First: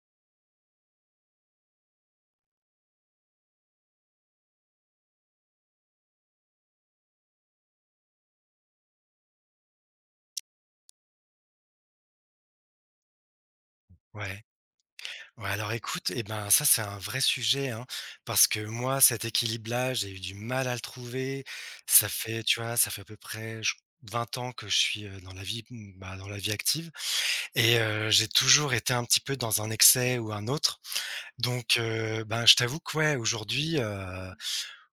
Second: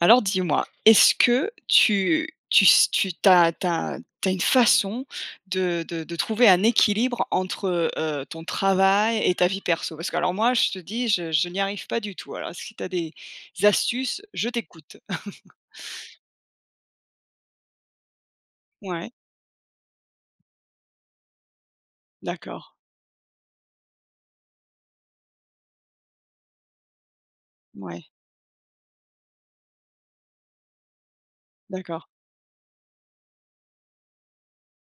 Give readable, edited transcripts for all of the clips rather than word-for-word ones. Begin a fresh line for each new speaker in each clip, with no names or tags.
Alors dis-moi, est-ce que tu tu s tu tu as tu as tu as une façon de trouver un équilibre entre, ton travail et ta vie perso? Parce que alors moi, je te dis, je n'y arrive pas du tout. Alors si tu as des astuces,
Ouais.
je t'écoute.
Ouais, alors écoute, eh ben, ça, c'est un vrai sujet, hein, parce que moi,
Ouais,
cet équilibre-là, j'ai eu du mal à le trouver. Ça fait, tu
d'accord,
vois, ça fait à peu près 20 ans que je suis dans la vie, bah, dans la vie active, et
ouais,
j'ai toujours été un petit peu dans un excès ou un autre. Donc,
d'accord.
ben, je t'avoue que ouais, aujourd'hui, euh,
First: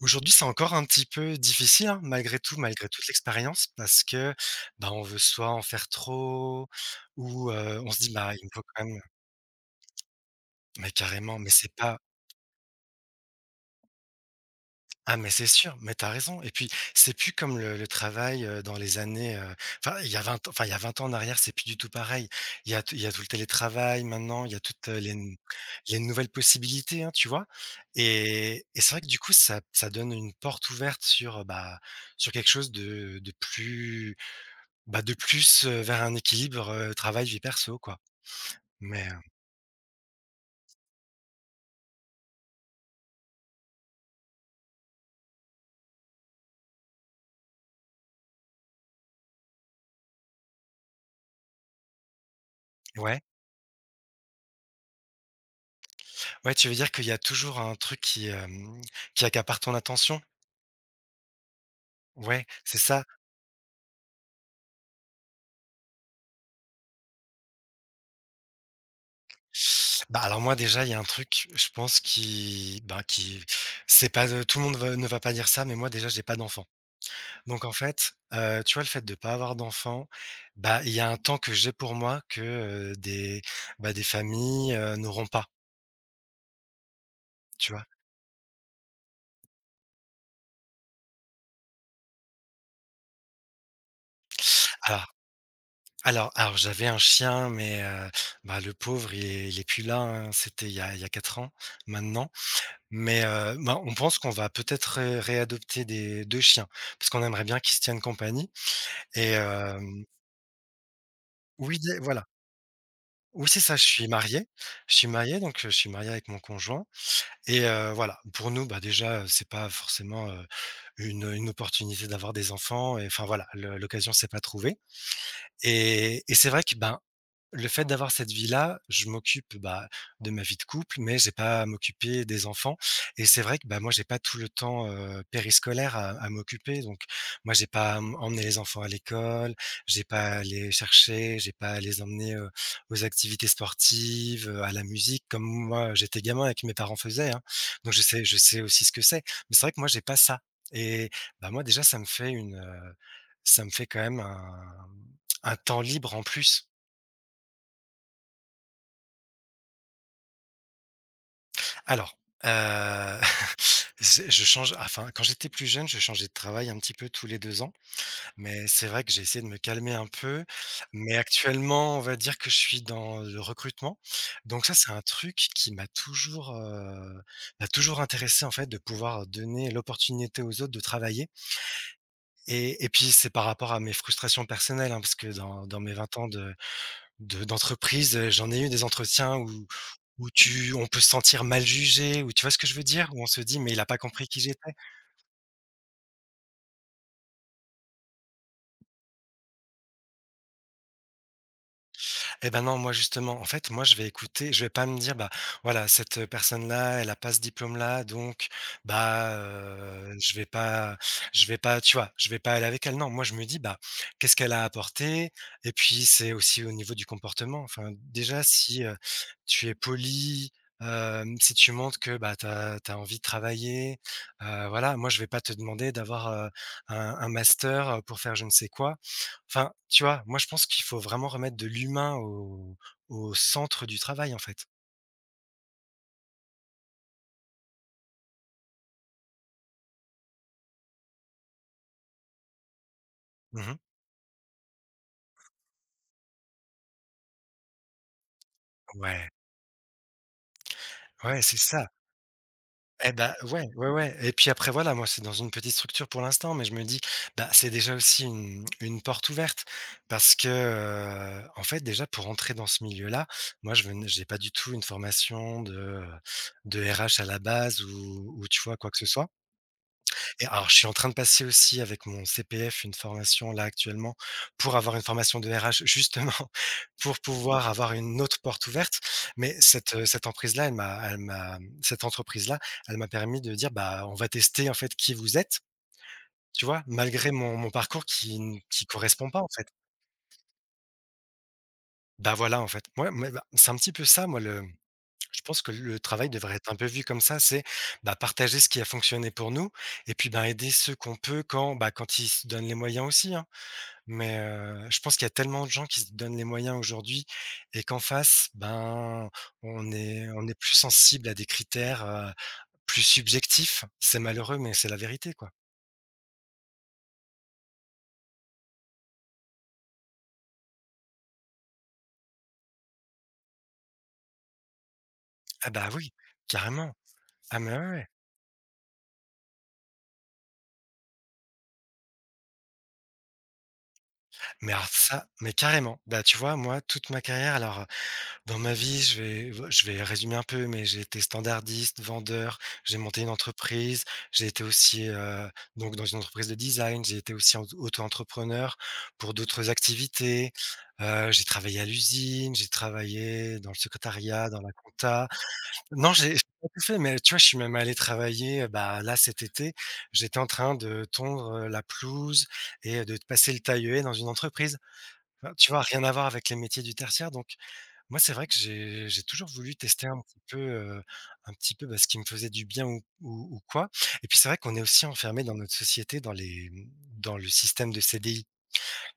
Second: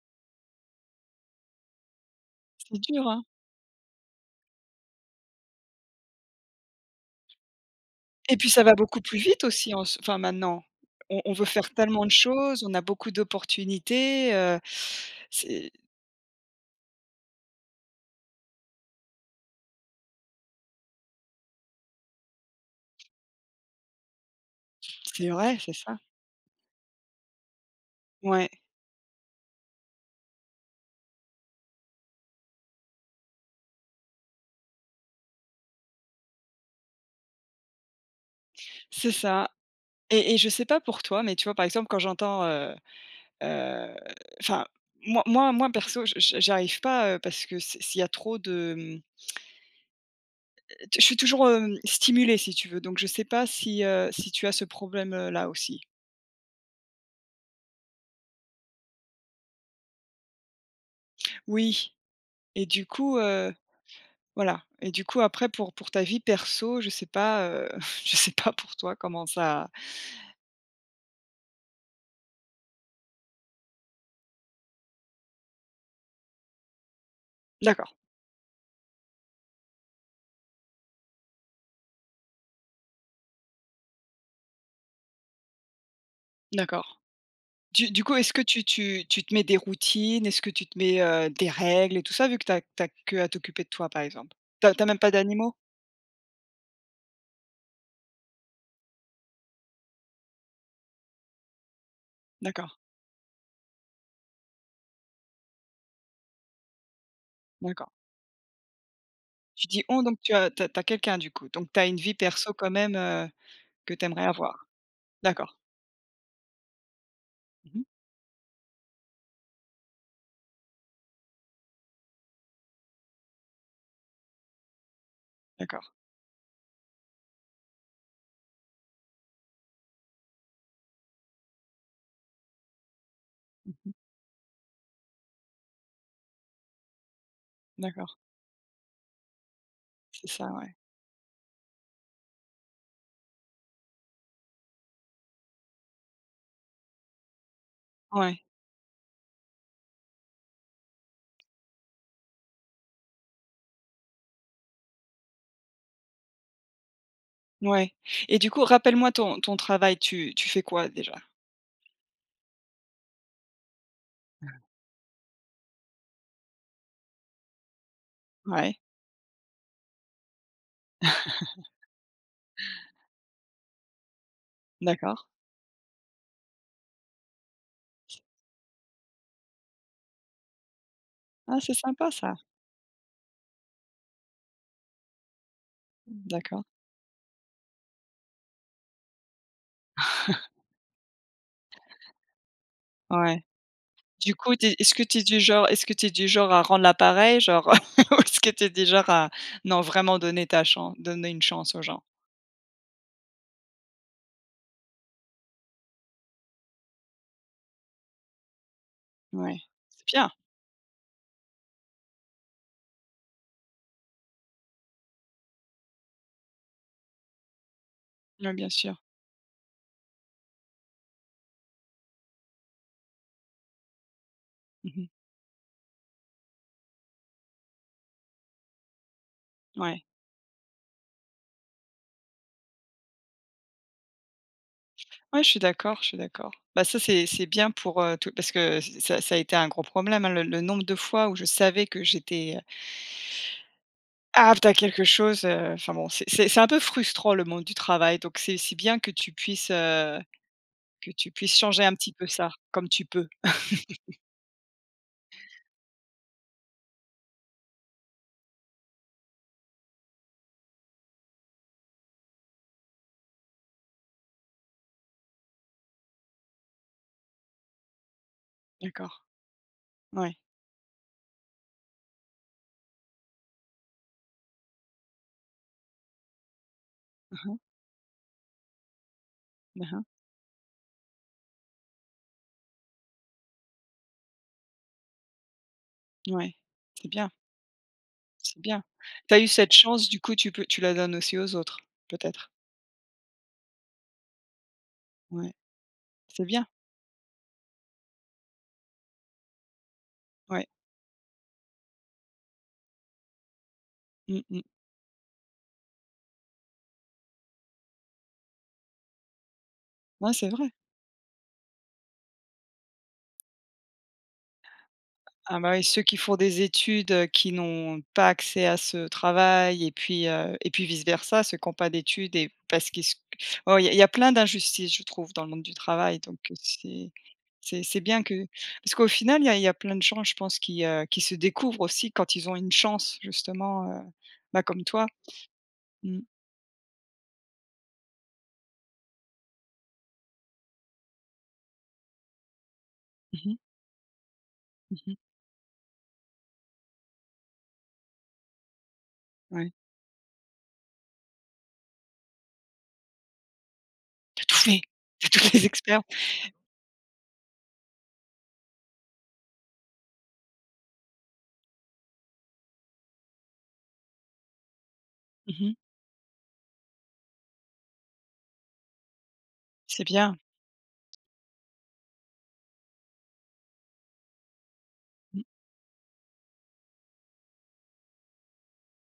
aujourd'hui, c'est encore un petit peu difficile, hein, malgré tout,
C'est
malgré toute
dur, hein?
l'expérience, parce que, bah, on veut soit en faire trop, ou on se dit, bah,
Et
il
puis
me faut
ça va
quand même.
beaucoup plus vite aussi en ce enfin maintenant.
Mais
On
carrément,
veut
mais
faire
c'est pas.
tellement de choses, on a beaucoup d'opportunités,
Ah mais c'est
c'est
sûr, mais t'as raison et puis c'est plus comme le travail, dans les années, enfin il y a 20 ans en arrière, c'est plus du tout pareil. Il y a tout le télétravail maintenant, il y a toutes, les
c'est
n
vrai, c'est ça.
les nouvelles possibilités, hein, tu vois?
Ouais,
Et c'est vrai que du coup ça donne une porte ouverte sur, bah, sur quelque chose de plus, bah, de plus, vers un équilibre, travail vie perso quoi. Mais,
c'est ça. Et je sais pas pour toi, mais tu vois, par exemple, quand j'entends, heu, enfin, moi perso, je j'arrive pas, parce que s'il y a trop de, mmh, je suis toujours, stimulée si tu veux, donc je
ouais.
sais pas si, si tu as ce problème, là aussi?
Ouais, tu veux dire qu'il y a toujours un truc qui accapare ton attention?
Oui,
Ouais,
et
c'est
du
ça.
coup, voilà et du coup après pour ta vie perso, je sais pas, je sais pas pour toi comment ça
Bah, alors moi déjà, il y a un truc, je pense qui bah, qui c'est pas, tout le monde va ne va pas dire ça, mais moi déjà j'ai pas d'enfant. Donc en
d'accord,
fait, tu vois, le fait de pas avoir d'enfant, bah, il y a un temps que j'ai pour moi que, heu, des des familles, n'auront pas,
d'accord.
tu vois?
Du coup, est-ce que tu te mets des routines? Est-ce que tu te mets, des règles et tout ça, vu que t'as que à t'occuper de toi, par exemple? T'as as même
Alors
pas d'animaux?
alors j'avais un chien, mais, bah, le pauvre il est plus là, hein, c'était il y a 4 ans maintenant.
D'accord,
Mais, bah, on pense qu'on va peut-être ré réadopter des 2 chiens, parce qu'on aimerait bien qu'ils se
d'accord.
tiennent compagnie. Et
Tu dis: «On»,
hem,
donc tu as t'as as quelqu'un, du coup. Donc tu
oui
as une
dé
vie
voilà.
perso quand même,
Oui, c'est ça, je
que tu
suis
aimerais
marié.
avoir.
Je suis marié,
D'accord.
donc je suis marié avec mon conjoint et
Mmh.
voilà, pour nous, bah, déjà, c'est pas forcément, une opportunité d'avoir des enfants et enfin, voilà, le l'occasion s'est pas trouvée
D'accord,
et c'est vrai que, ben, le fait d'avoir cette vie-là, je m'occupe, bah, de ma vie de couple, mais j'ai pas à m'occuper des enfants et c'est vrai que, bah, moi, j'ai pas tout le temps, périscolaire à m'occuper, donc moi, j'ai pas à
d'accord.
m emmener les enfants à l'école, j'ai
C'est
pas à
ça,
les
ouais.
chercher, j'ai pas à les emmener, aux activités sportives, à la musique comme moi, j'étais gamin et que mes parents faisaient, hein. Donc je sais je
Ouais,
sais aussi ce que c'est. Mais c'est vrai que moi, j'ai pas ça et bah, moi, déjà, ça me fait quand même un temps libre en plus.
ouais et du coup, rappelle-moi ton travail, tu fais quoi déjà?
Alors, heu, je change, enfin, quand j'étais plus jeune, je changeais de travail un petit peu tous les 2 ans, mais
Ouais.
c'est vrai que j'ai essayé de me calmer un peu, mais actuellement, on va dire que je suis dans le recrutement, donc ça, c'est un
D'accord.
truc qui m'a toujours intéressé, en fait, de pouvoir donner l'opportunité aux autres de travailler
Ah, c'est sympa ça.
et puis, c'est par rapport à mes frustrations personnelles, hein, parce que dans mes 20 ans
D'accord.
de d'entreprise, j'en ai eu des entretiens où tu on peut se sentir mal jugé, ou tu vois ce que je veux dire? Où on se
Ouais.
dit: «Mais il a pas compris
Du
qui
coup, tu
j'étais».
est-ce que tu es du genre est-ce que tu es du genre à rendre l'appareil, genre, ou est-ce que tu es du genre à non, vraiment donner ta chance, donner une chance aux gens?
Eh ben non, moi justement, en fait, moi je vais écouter, je vais pas me dire, bah voilà, cette personne-là, elle a pas ce diplôme-là, donc bah
Ouais, c'est bien.
je vais pas, tu vois, je vais pas aller avec elle. Non, moi je me dis, bah qu'est-ce qu'elle a apporté? Et puis c'est aussi au niveau du comportement. Enfin, déjà
Ouais, bien
si
sûr.
tu es poli, si tu montres que bah, tu as envie de travailler, voilà,
Mmh.
moi je vais pas te demander d'avoir un master pour faire je ne sais quoi. Enfin,
Ouais.
tu vois? Moi, je pense qu'il faut vraiment remettre de l'humain au au centre du travail, en fait.
Ouais, je suis d'accord, je suis d'accord. Bah, ça, c'est bien pour, tout parce que ç ça a été un gros problème, hein, le nombre de fois où je savais que j'étais,
Mmh.
apte à quelque chose, enfin bon, c'est un peu frustrant le monde du travail, donc c'est bien
Ouais,
que tu
ouais,
puisses
c'est
changer
ça.
un petit peu ça, comme tu
Eh
peux.
ben, ouais, ouais, ouais et puis après voilà, moi, c'est dans une petite structure pour l'instant, mais je me dis, bah, c'est déjà aussi une porte ouverte parce que, en fait, déjà pour entrer dans ce milieu-là, moi, je venais j'ai pas du tout une formation de RH à la base ou tu vois, quoi que ce
D'accord.
soit.
Ouais.
Et alors, je suis en train de passer aussi avec mon CPF une formation là actuellement pour avoir une formation de RH justement pour
Mmh mh.
pouvoir avoir une autre porte ouverte. Mais cette,
Mmh.
heu, cette emprise là, elle m'a cette entreprise là, elle m'a permis de dire: «Bah, on va tester en fait qui vous êtes»,
Ouais,
tu vois?
c'est bien,
Malgré mon parcours qui n
c'est bien.
qui correspond
Tu as
pas
eu
en fait.
cette chance, du coup, tu la donnes aussi aux autres,
Bah,
peut-être?
voilà en fait. Moi, mais bah, c'est un petit peu ça moi, le je
Ouais,
pense que le travail
c'est
devrait
bien,
être un peu vu comme ça, c'est, bah, partager ce qui a fonctionné pour nous et puis, ben,
ouais.
aider ceux qu'on peut quand, bah, quand ils se donnent les moyens aussi, hein. Mais
Mmh mh.
je pense qu'il y a tellement de gens qui se donnent les moyens aujourd'hui et qu'en face, ben, on est
Ouais,
on
c'est
est
vrai.
plus sensible à des critères, plus subjectifs. C'est malheureux, mais c'est la vérité, quoi.
Ah bah oui, ceux qui font des études, qui n'ont pas accès à ce travail et puis vice versa, ceux qui ont pas d'études et parce qu'il y a plein d'injustices, je trouve, dans le monde
Ah
du
bah, oui,
travail, donc
carrément.
c'est
Ah mais
c'est
ouais,
c'est
ouais.
bien que parce qu'au final, il y a plein de gens, je pense, qui se découvrent aussi quand ils ont une chance, justement, bah,
Mais
comme
alors
toi.
ça mais carrément.
Mmh.
Bah, tu vois, moi, toute ma carrière alors, dans ma vie, je vais résumer un peu, mais j'ai été standardiste, vendeur, j'ai monté une
Mmh mh.
entreprise, j'ai été aussi,
Mmh.
donc dans une entreprise de design, j'ai été aussi en auto-entrepreneur pour d'autres
Ouais.
activités. J'ai travaillé à l'usine, j'ai travaillé dans le secrétariat,
Tout
dans la
fait,
compta.
c'est tous les experts.
Non, j'ai pas tout fait, mais tu vois, je suis même allé travailler, bah, là, cet été, j'étais en train de tondre, la pelouse et de passer le taille dans une entreprise. Enfin,
Mmh
tu
mh.
vois, rien à voir avec les métiers du tertiaire, donc moi, c'est vrai que j'ai toujours voulu
C'est
tester
bien.
un petit peu, bah, ce qui me faisait du bien ou quoi et puis c'est vrai qu'on est aussi
Mmh.
enfermé dans notre société, dans le système de CDI.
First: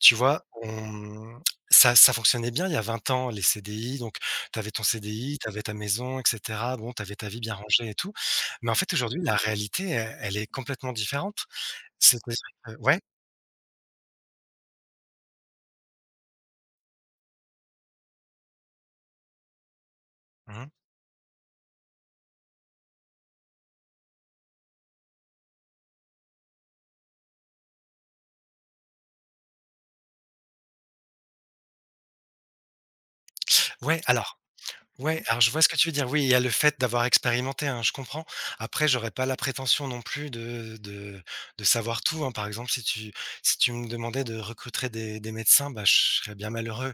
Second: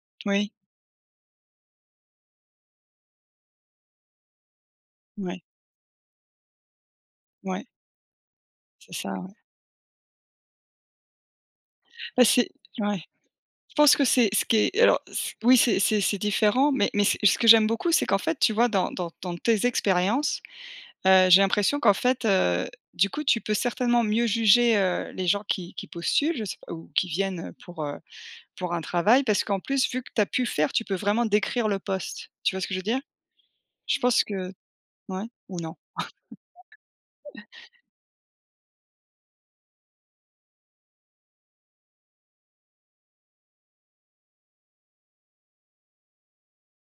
Tu vois?
Oui,
On ça fonctionnait bien il y a 20 ans, les CDI, donc tu avais ton CDI,
ouais,
tu avais ta maison et cetera. Bon, tu avais ta vie bien
ouais,
rangée et tout, mais en fait,
c'est ça,
aujourd'hui,
ouais.
la réalité, elle est complètement différente.
Bah,
C'est-à-dire
c'est
que ouais,
ouais. Je pense que c'est ce qui est alors c oui, c'est c'est différent, mais ce que j'aime beaucoup, c'est qu'en fait, tu vois, dans tes expériences,
mmh.
j'ai l'impression qu'en fait, du coup, tu peux certainement mieux juger, les gens qui postulent, je sais pas ou qui viennent, pour un travail parce qu'en plus, vu que tu as pu faire, tu peux vraiment décrire le poste. Tu vois ce que je veux dire? Je
Ouais,
pense
alors
que
Ouais,
ouais,
alors je
ou
vois ce
non?
que tu veux dire. Oui, il y a le fait d'avoir expérimenté, hein, je comprends. Après, j'aurais pas la prétention non plus de savoir tout, hein. Par exemple, si tu me demandais de recruter des médecins, bah, je serais bien malheureux.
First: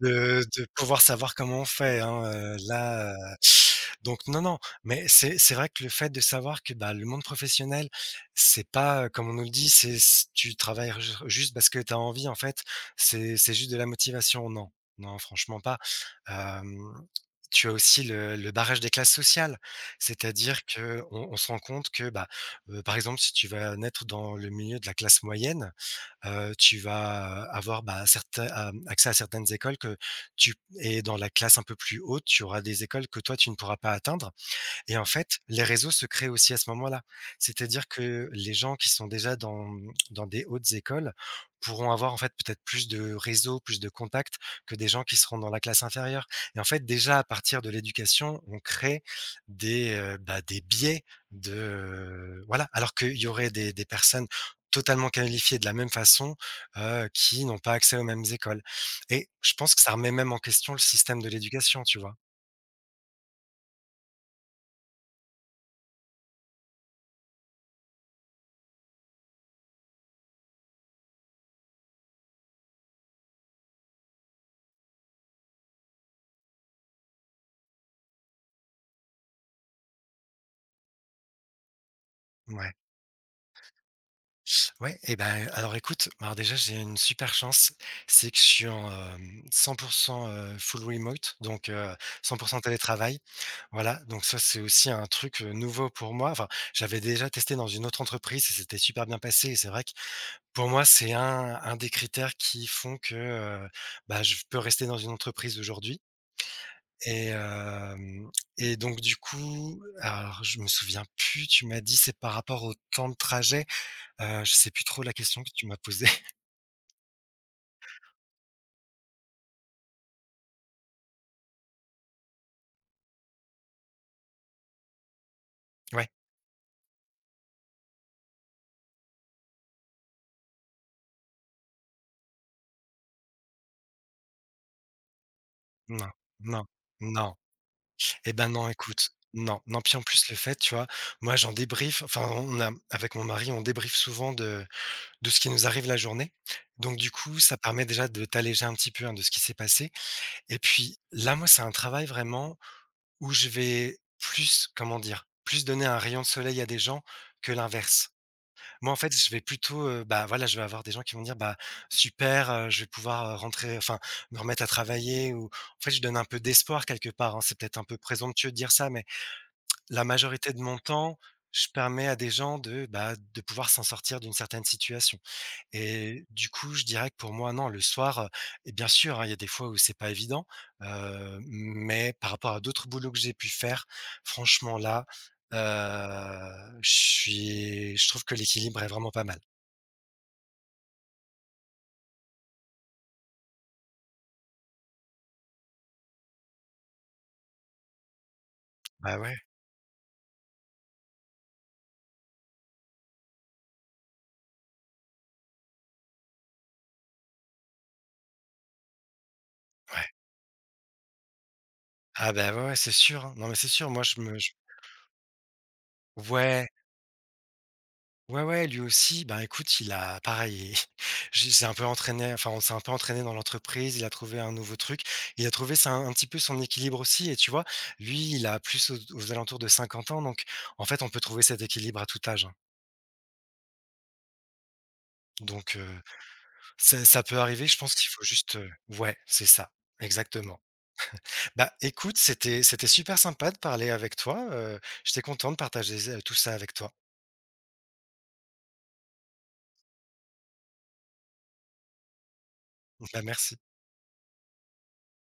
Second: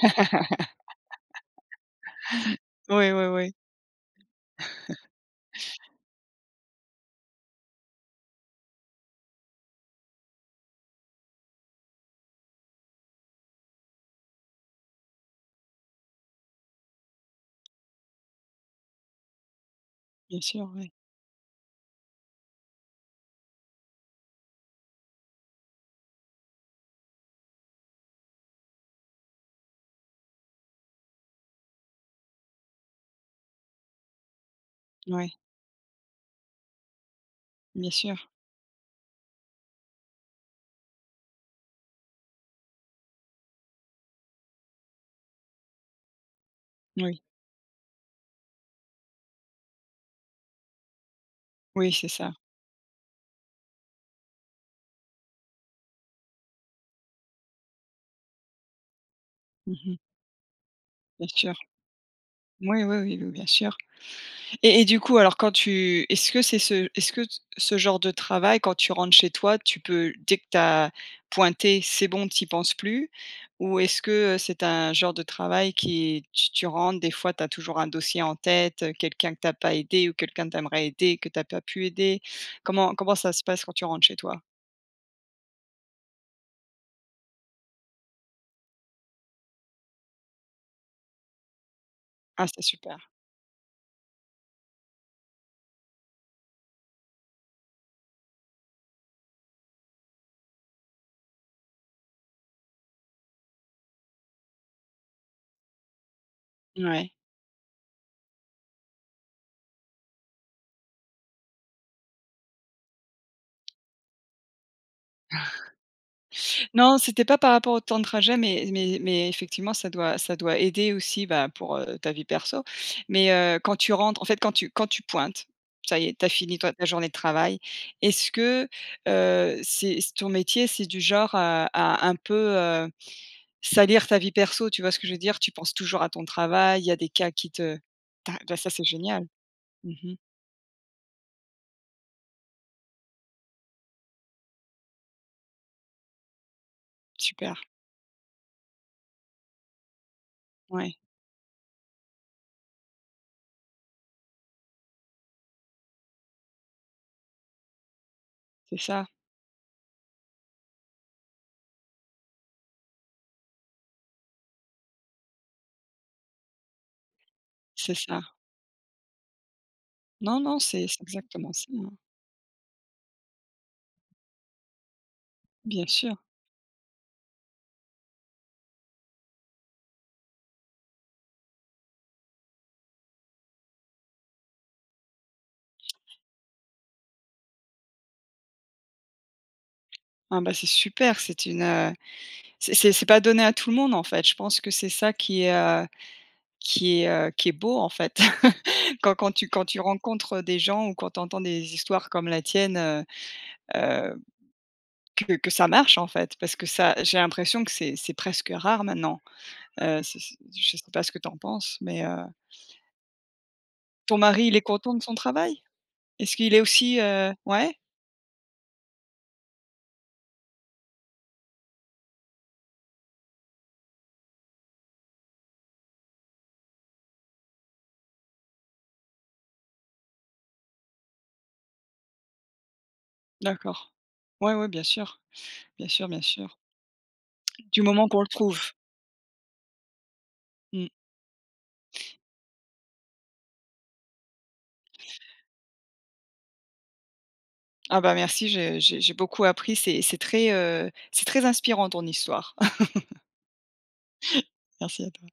De pouvoir savoir comment on fait, hein,
Oui,
là,
oui, oui,
donc non, non, mais c'est vrai que le fait de savoir que, bah, le monde professionnel, c'est pas, comme on nous le dit, c'est c tu travailles ju juste parce que tu as envie en fait, c'est juste de la motivation. Non, non, franchement pas. Hem, tu as aussi le barrage des classes sociales,
bien sûr,
c'est-à-dire
ouais.
que on se rend compte que, bah, par exemple, si tu vas naître dans le milieu de la classe moyenne, tu vas avoir, bah, certains accès à certaines écoles que tu et dans la classe un peu plus haute, tu auras des écoles que toi, tu ne pourras pas atteindre. Et en
Ouais,
fait, les réseaux se créent aussi à ce moment-là. C'est-à-dire
bien sûr,
que les gens qui sont déjà dans, dans des hautes écoles pourront avoir en fait peut-être plus de réseaux, plus de contacts que des gens qui seront dans la classe inférieure. Et en fait, déjà
oui.
à partir de l'éducation, on crée des, bah, des biais
Oui,
de,
c'est ça.
voilà, alors qu'il y aurait des personnes totalement qualifiées de la même façon, qui n'ont pas accès aux mêmes écoles. Et je pense que ça
Mmh.
remet même en question le système
Bien
de
sûr.
l'éducation, tu vois?
Oui, oui, oui, oui, bien sûr et du coup, alors quand tu est-ce que c'est ce est-ce que t ce genre de travail, quand tu rentres chez toi, tu peux dès que tu as pointé, c'est bon, tu y penses plus? Ou est-ce que, c'est un genre de travail qui tu rentres, des fois, tu as toujours un dossier en tête, quelqu'un que t'as pas aidé ou quelqu'un que t'as pas pu aider?
Ouais.
Comment ça se passe quand tu rentres chez toi?
Ouais et ben, alors écoute, bah, alors déjà j'ai une super chance, c'est que je suis en, 100% full remote donc cent
Ah,
pour cent
c'est super.
télétravail. Voilà, donc ça c'est aussi un truc, nouveau pour moi. Enfin, j'avais déjà testé dans une autre entreprise, et c'était super bien passé et c'est vrai que pour moi c'est un des critères qui font que, bah, je peux rester dans une entreprise aujourd'hui
Ouais.
et hem et donc du coup, alors je me souviens plus, tu m'as dit c'est par rapport au temps de trajet? Je sais plus trop la question que tu m'as posée.
Non, c'était pas par rapport au temps de trajet, mais mais effectivement, ça doit aider aussi, bah, pour, ta vie perso. Mais, quand tu rentres en fait, quand tu pointes, ça y
Ouais,
est, tu as fini toi ta journée de travail. Est-ce que, c'est ton métier, c'est du genre à un peu, salir ta vie perso, tu vois ce que je veux dire? Tu penses toujours
non,
à ton
non,
travail, il y a des cas
non.
qui te
Et
ta
ben,
bah,
non,
ça, c'est
écoute,
génial.
non, non, puis en
Mmh.
plus, le fait, tu vois, moi, j'en débrief. Enfin, on a avec mon mari, on débriefe souvent de ce qui nous arrive la journée. Donc du coup,
Super,
ça permet déjà de t'alléger un petit peu, hein, de ce qui s'est passé et
ouais,
puis là, moi, c'est un travail vraiment où je vais plus, comment dire, plus donner un rayon de soleil à des gens que l'inverse.
c'est
Moi, en
ça,
fait, je vais plutôt, bah, voilà, je vais avoir des gens qui vont dire: «Bah, super, je vais pouvoir, rentrer enfin, me remettre à travailler» ou en fait, je donne un peu d'espoir quelque part, hein. C'est peut-être un
c'est
peu
ça.
présomptueux de dire ça, mais la
Non,
majorité
non,
de mon
c'est
temps,
exactement
je
ça, hein.
permets à des gens de, bah, de pouvoir s'en sortir d'une certaine situation
Bien sûr.
et du coup, je dirais que pour moi, non, le soir, et bien sûr, hein, il y a des fois où c'est pas évident, mais par rapport à d'autres boulots que j'ai pu faire, franchement là, je trouve que l'équilibre est vraiment pas mal.
Ah, bah, c'est super, c'est une, c'est c'est pas donné à tout le monde, en fait. Je pense que c'est ça qui est, qui est, qui est beau, en fait. Quand
Bah,
quand
ouais,
tu quand tu rencontres des gens ou quand tu entends des histoires comme la tienne, heu, que ça marche, en fait, parce que ça j'ai l'impression que c'est presque rare maintenant.
ouais.
C'est je sais pas ce que tu en penses, mais
Ah bah, ouais, ouais, c'est sûr, hein. Non, mais c'est sûr, moi,
ton
je me
mari,
je
il est content de son travail? Est-ce qu'il est
ouais,
aussi, ouais?
ouais, ouais, lui aussi, ben, écoute, il a pareil, j'ai c'est un peu entraîné, enfin, on s'est un peu entraîné dans l'entreprise, il a trouvé un nouveau truc, il a trouvé ça un petit peu son équilibre aussi et tu vois? Lui, il a plus aux alentours de 50 ans donc en fait, on peut trouver cet équilibre à tout âge, hein.
D'accord. Ouais, ouais, bien sûr.
Donc
Bien sûr, bien sûr.
ça peut arriver, je
Du
pense
moment
qu'il
qu'on
faut
le
juste,
trouve.
ouais, c'est ça, exactement.
Mmh.
Bah, écoute, c'était super sympa de parler avec toi, j'étais content de partager z tout ça avec toi.
Ah bah, merci, j'ai j'ai beaucoup appris, c'est très, c'est très inspirant ton histoire.
Bah, merci.
Merci à toi.